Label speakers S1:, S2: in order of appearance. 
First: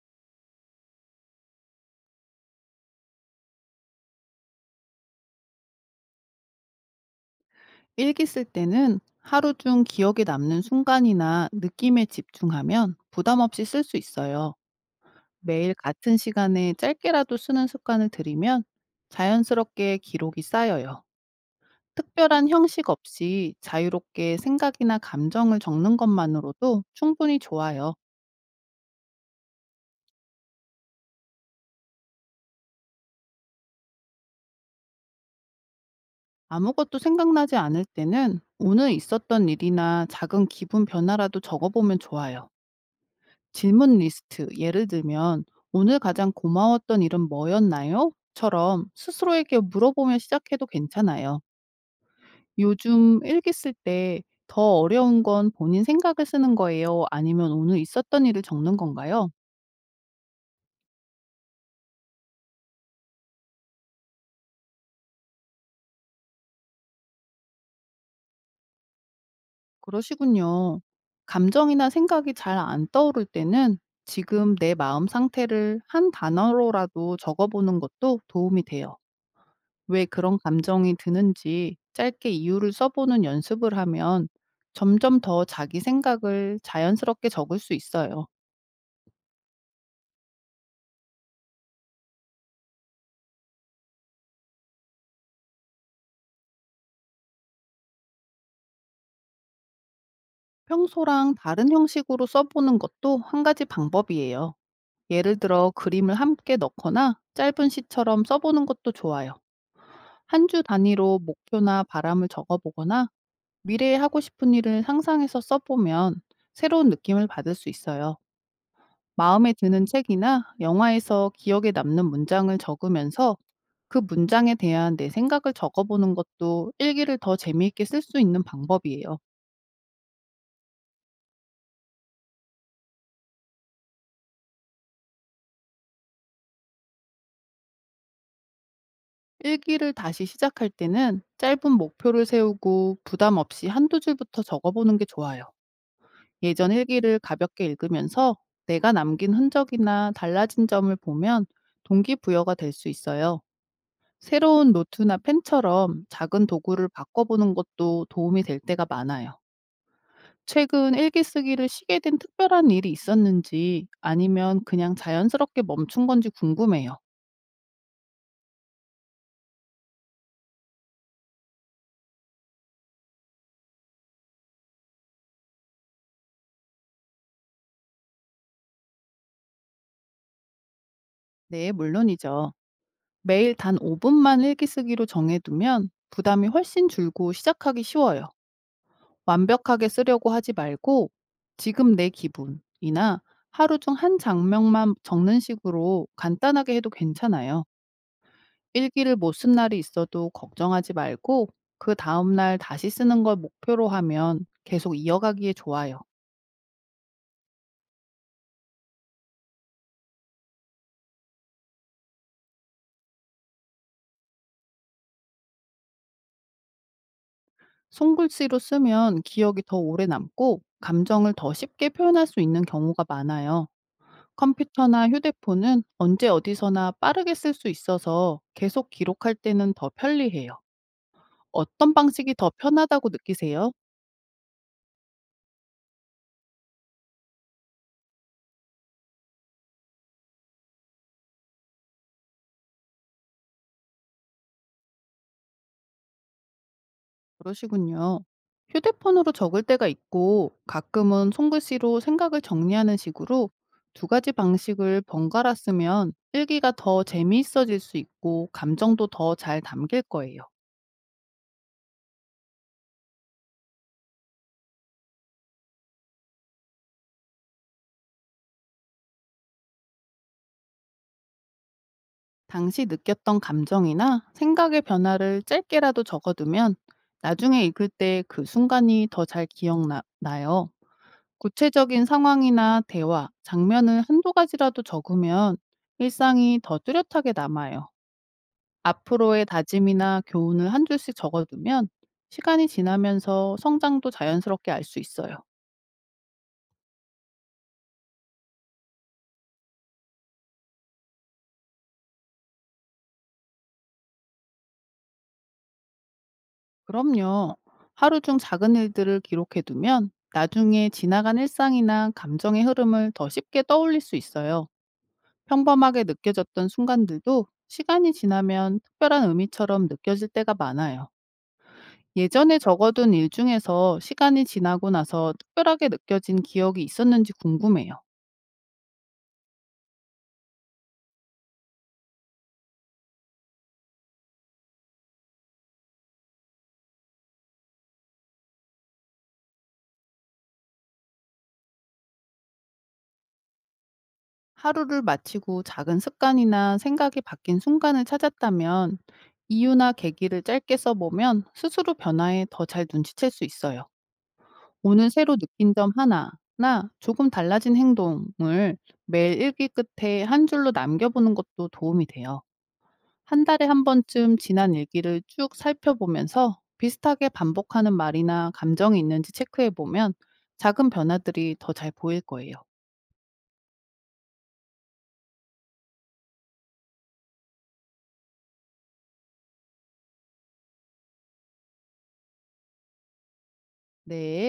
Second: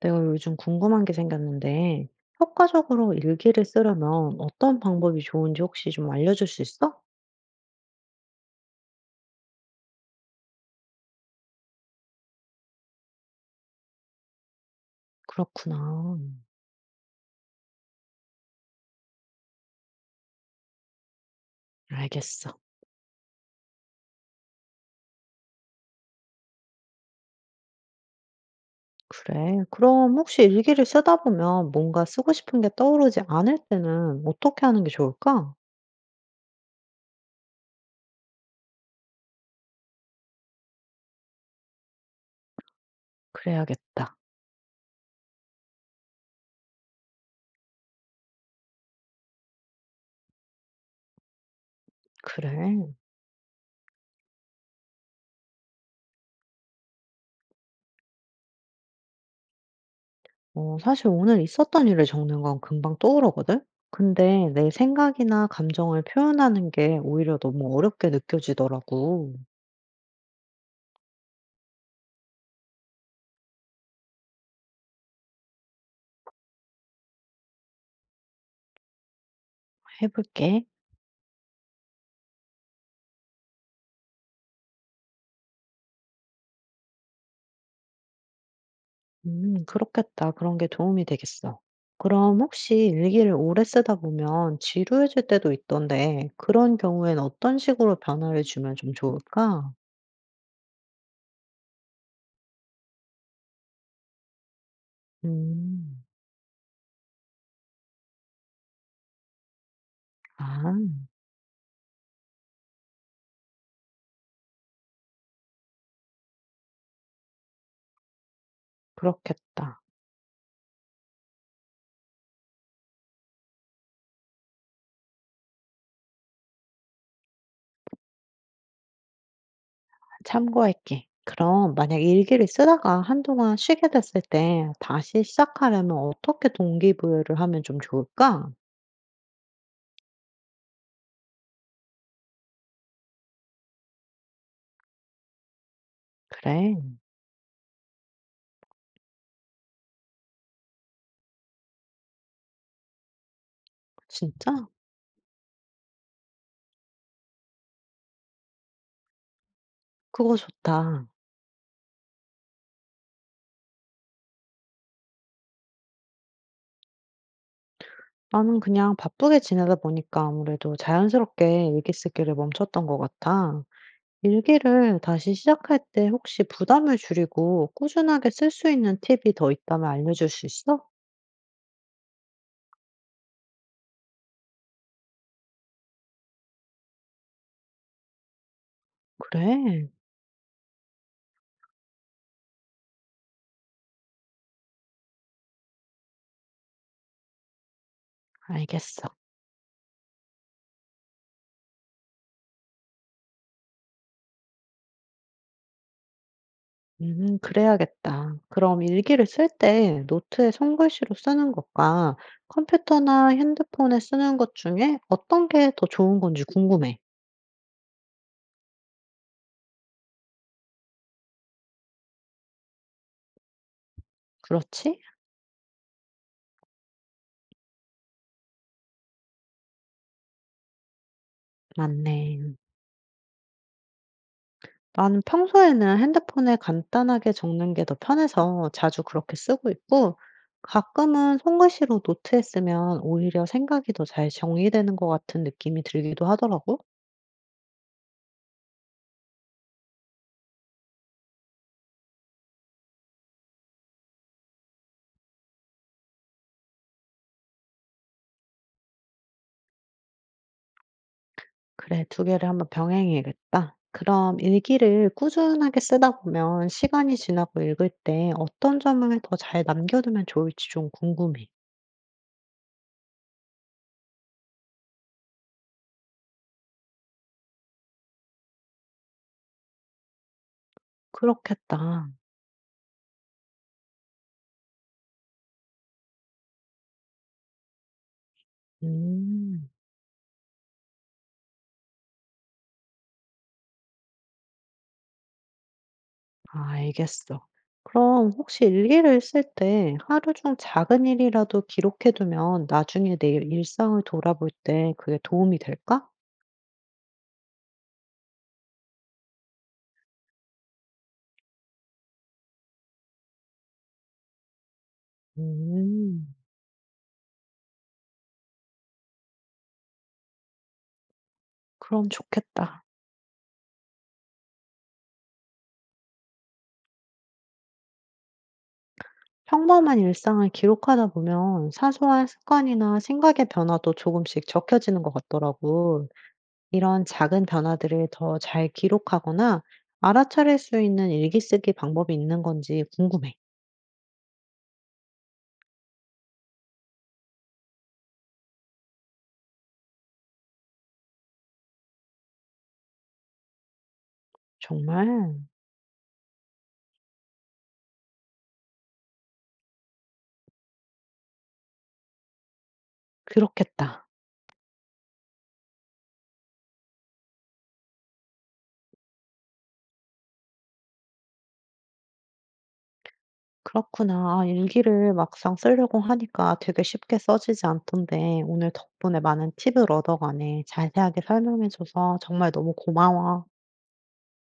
S1: 내가 요즘 궁금한 게 생겼는데, 효과적으로 일기를 쓰려면 어떤 방법이 좋은지 혹시 좀 알려줄 수 있어?
S2: 일기 쓸 때는 하루 중 기억에 남는 순간이나 느낌에 집중하면 부담 없이 쓸 수 있어요. 매일 같은
S1: 그렇구나.
S2: 시간에 짧게라도 쓰는 습관을 들이면 자연스럽게 기록이 쌓여요. 특별한
S1: 알겠어.
S2: 형식 없이 자유롭게 생각이나 감정을 적는 것만으로도 충분히 좋아요.
S1: 그래. 그럼 혹시 일기를 쓰다 보면 뭔가 쓰고 싶은 게 떠오르지 않을 때는 어떻게 하는 게 좋을까?
S2: 아무것도 생각나지 않을 때는 오늘 있었던 일이나 작은 기분 변화라도 적어보면 좋아요. 질문
S1: 그래야겠다.
S2: 리스트, 예를 들면 "오늘 가장 고마웠던 일은 뭐였나요?" 처럼 스스로에게 물어보며 시작해도 괜찮아요.
S1: 그래.
S2: "요즘 일기 쓸 때 더 어려운 건 본인 생각을 쓰는 거예요? 아니면 오늘 있었던 일을 적는 건가요?"
S1: 어, 사실 오늘 있었던 일을 적는 건 금방 떠오르거든? 근데 내 생각이나 감정을 표현하는 게 오히려 너무 어렵게 느껴지더라고.
S2: 그러시군요. 감정이나 생각이 잘 안 떠오를 때는 지금 내 마음 상태를 한 단어로라도 적어보는 것도 도움이 돼요. 왜 그런
S1: 해볼게.
S2: 감정이 드는지 짧게 이유를 써보는 연습을 하면 점점 더 자기 생각을 자연스럽게 적을 수 있어요.
S1: 그렇겠다. 그런 게 도움이 되겠어. 그럼 혹시 일기를 오래 쓰다 보면 지루해질 때도 있던데 그런 경우엔 어떤 식으로 변화를 주면 좀 좋을까?
S2: 평소랑 다른 형식으로 써보는 것도 한 가지 방법이에요. 예를 들어
S1: 음.
S2: 그림을 함께 넣거나 짧은 시처럼 써보는 것도 좋아요. 한 주
S1: 아
S2: 단위로 목표나 바람을 적어보거나 미래에 하고 싶은 일을 상상해서 써보면 새로운 느낌을 받을 수 있어요. 마음에
S1: 그렇겠다.
S2: 드는 책이나 영화에서 기억에 남는 문장을 적으면서 그 문장에 대한 내 생각을 적어보는 것도 일기를 더 재미있게 쓸 수 있는 방법이에요.
S1: 참고할게. 그럼 만약 일기를 쓰다가 한동안 쉬게 됐을 때 다시 시작하려면 어떻게 동기부여를 하면 좀 좋을까?
S2: 일기를 다시 시작할 때는 짧은 목표를 세우고 부담 없이 한두 줄부터 적어보는 게 좋아요. 예전
S1: 그래.
S2: 일기를 가볍게 읽으면서 내가 남긴 흔적이나 달라진 점을 보면 동기부여가 될 수 있어요.
S1: 진짜?
S2: 새로운 노트나 펜처럼 작은 도구를 바꿔보는 것도 도움이 될 때가 많아요.
S1: 그거
S2: 최근
S1: 좋다.
S2: 일기 쓰기를 쉬게 된 특별한 일이 있었는지, 아니면 그냥 자연스럽게 멈춘 건지 궁금해요.
S1: 나는 그냥 바쁘게 지내다 보니까 아무래도 자연스럽게 일기 쓰기를 멈췄던 것 같아. 일기를 다시 시작할 때 혹시 부담을 줄이고 꾸준하게 쓸 수 있는 팁이 더 있다면 알려줄 수 있어?
S2: 네, 물론이죠. 매일 단 5분만 일기 쓰기로 정해두면 부담이 훨씬 줄고 시작하기 쉬워요. 완벽하게
S1: 그래,
S2: 쓰려고 하지 말고 지금 내 기분이나 하루 중 한 장면만 적는 식으로 간단하게 해도 괜찮아요.
S1: 알겠어.
S2: 일기를 못 쓴 날이 있어도 걱정하지 말고 그 다음날 다시 쓰는 걸 목표로 하면 계속 이어가기에 좋아요.
S1: 그래야겠다. 그럼 일기를 쓸 때 노트에 손글씨로 쓰는 것과 컴퓨터나 핸드폰에 쓰는 것 중에 어떤 게 더 좋은 건지 궁금해.
S2: 손글씨로 쓰면 기억이 더 오래 남고 감정을 더 쉽게 표현할 수 있는 경우가 많아요.
S1: 그렇지?
S2: 컴퓨터나 휴대폰은 언제 어디서나 빠르게 쓸 수 있어서 계속 기록할 때는 더 편리해요. 어떤 방식이 더
S1: 맞네.
S2: 편하다고 느끼세요?
S1: 나는 평소에는 핸드폰에 간단하게 적는 게 더 편해서 자주 그렇게 쓰고 있고, 가끔은 손글씨로 노트에 쓰면 오히려 생각이 더 잘 정리되는 것 같은 느낌이 들기도 하더라고.
S2: 그러시군요. 휴대폰으로 적을 때가 있고 가끔은 손글씨로 생각을 정리하는 식으로 두 가지 방식을 번갈아 쓰면 일기가 더 재미있어질 수 있고 감정도 더 잘 담길 거예요.
S1: 그래, 두 개를 한번 병행해야겠다. 그럼 일기를 꾸준하게 쓰다 보면 시간이 지나고 읽을 때 어떤 점을 더 잘 남겨두면 좋을지 좀 궁금해.
S2: 당시 느꼈던 감정이나 생각의 변화를 짧게라도 적어두면 나중에 읽을 때 그 순간이 더 잘 기억나요. 구체적인
S1: 그렇겠다.
S2: 상황이나 대화, 장면을 한두 가지라도 적으면 일상이 더 뚜렷하게 남아요. 앞으로의
S1: 음.
S2: 다짐이나 교훈을 한 줄씩 적어두면 시간이 지나면서 성장도 자연스럽게 알 수 있어요.
S1: 아, 알겠어. 그럼 혹시 일기를 쓸 때 하루 중 작은 일이라도 기록해 두면 나중에 내 일상을 돌아볼 때 그게 도움이 될까?
S2: 그럼요. 하루 중 작은 일들을 기록해 두면 나중에 지나간 일상이나 감정의 흐름을 더 쉽게 떠올릴 수 있어요. 평범하게
S1: 음,
S2: 느껴졌던 순간들도 시간이 지나면 특별한 의미처럼 느껴질 때가 많아요.
S1: 그럼
S2: 예전에
S1: 좋겠다.
S2: 적어둔 일 중에서 시간이 지나고 나서 특별하게 느껴진 기억이 있었는지 궁금해요.
S1: 평범한 일상을 기록하다 보면 사소한 습관이나 생각의 변화도 조금씩 적혀지는 것 같더라고. 이런 작은 변화들을 더 잘 기록하거나 알아차릴 수 있는 일기 쓰기 방법이 있는 건지 궁금해.
S2: 하루를 마치고 작은 습관이나 생각이 바뀐 순간을 찾았다면 이유나 계기를 짧게 써보면 스스로 변화에 더 잘 눈치챌 수 있어요. 오늘 새로
S1: 정말
S2: 느낀 점 하나나 조금 달라진 행동을 매일 일기 끝에 한 줄로 남겨보는 것도 도움이 돼요. 한 달에 한
S1: 그렇겠다.
S2: 번쯤 지난 일기를 쭉 살펴보면서 비슷하게 반복하는 말이나 감정이 있는지 체크해보면 작은 변화들이 더 잘 보일 거예요.
S1: 그렇구나. 아 일기를 막상 쓰려고 하니까 되게 쉽게 써지지 않던데 오늘 덕분에 많은 팁을 얻어가네. 자세하게 설명해 줘서 정말 너무 고마워.
S2: 네.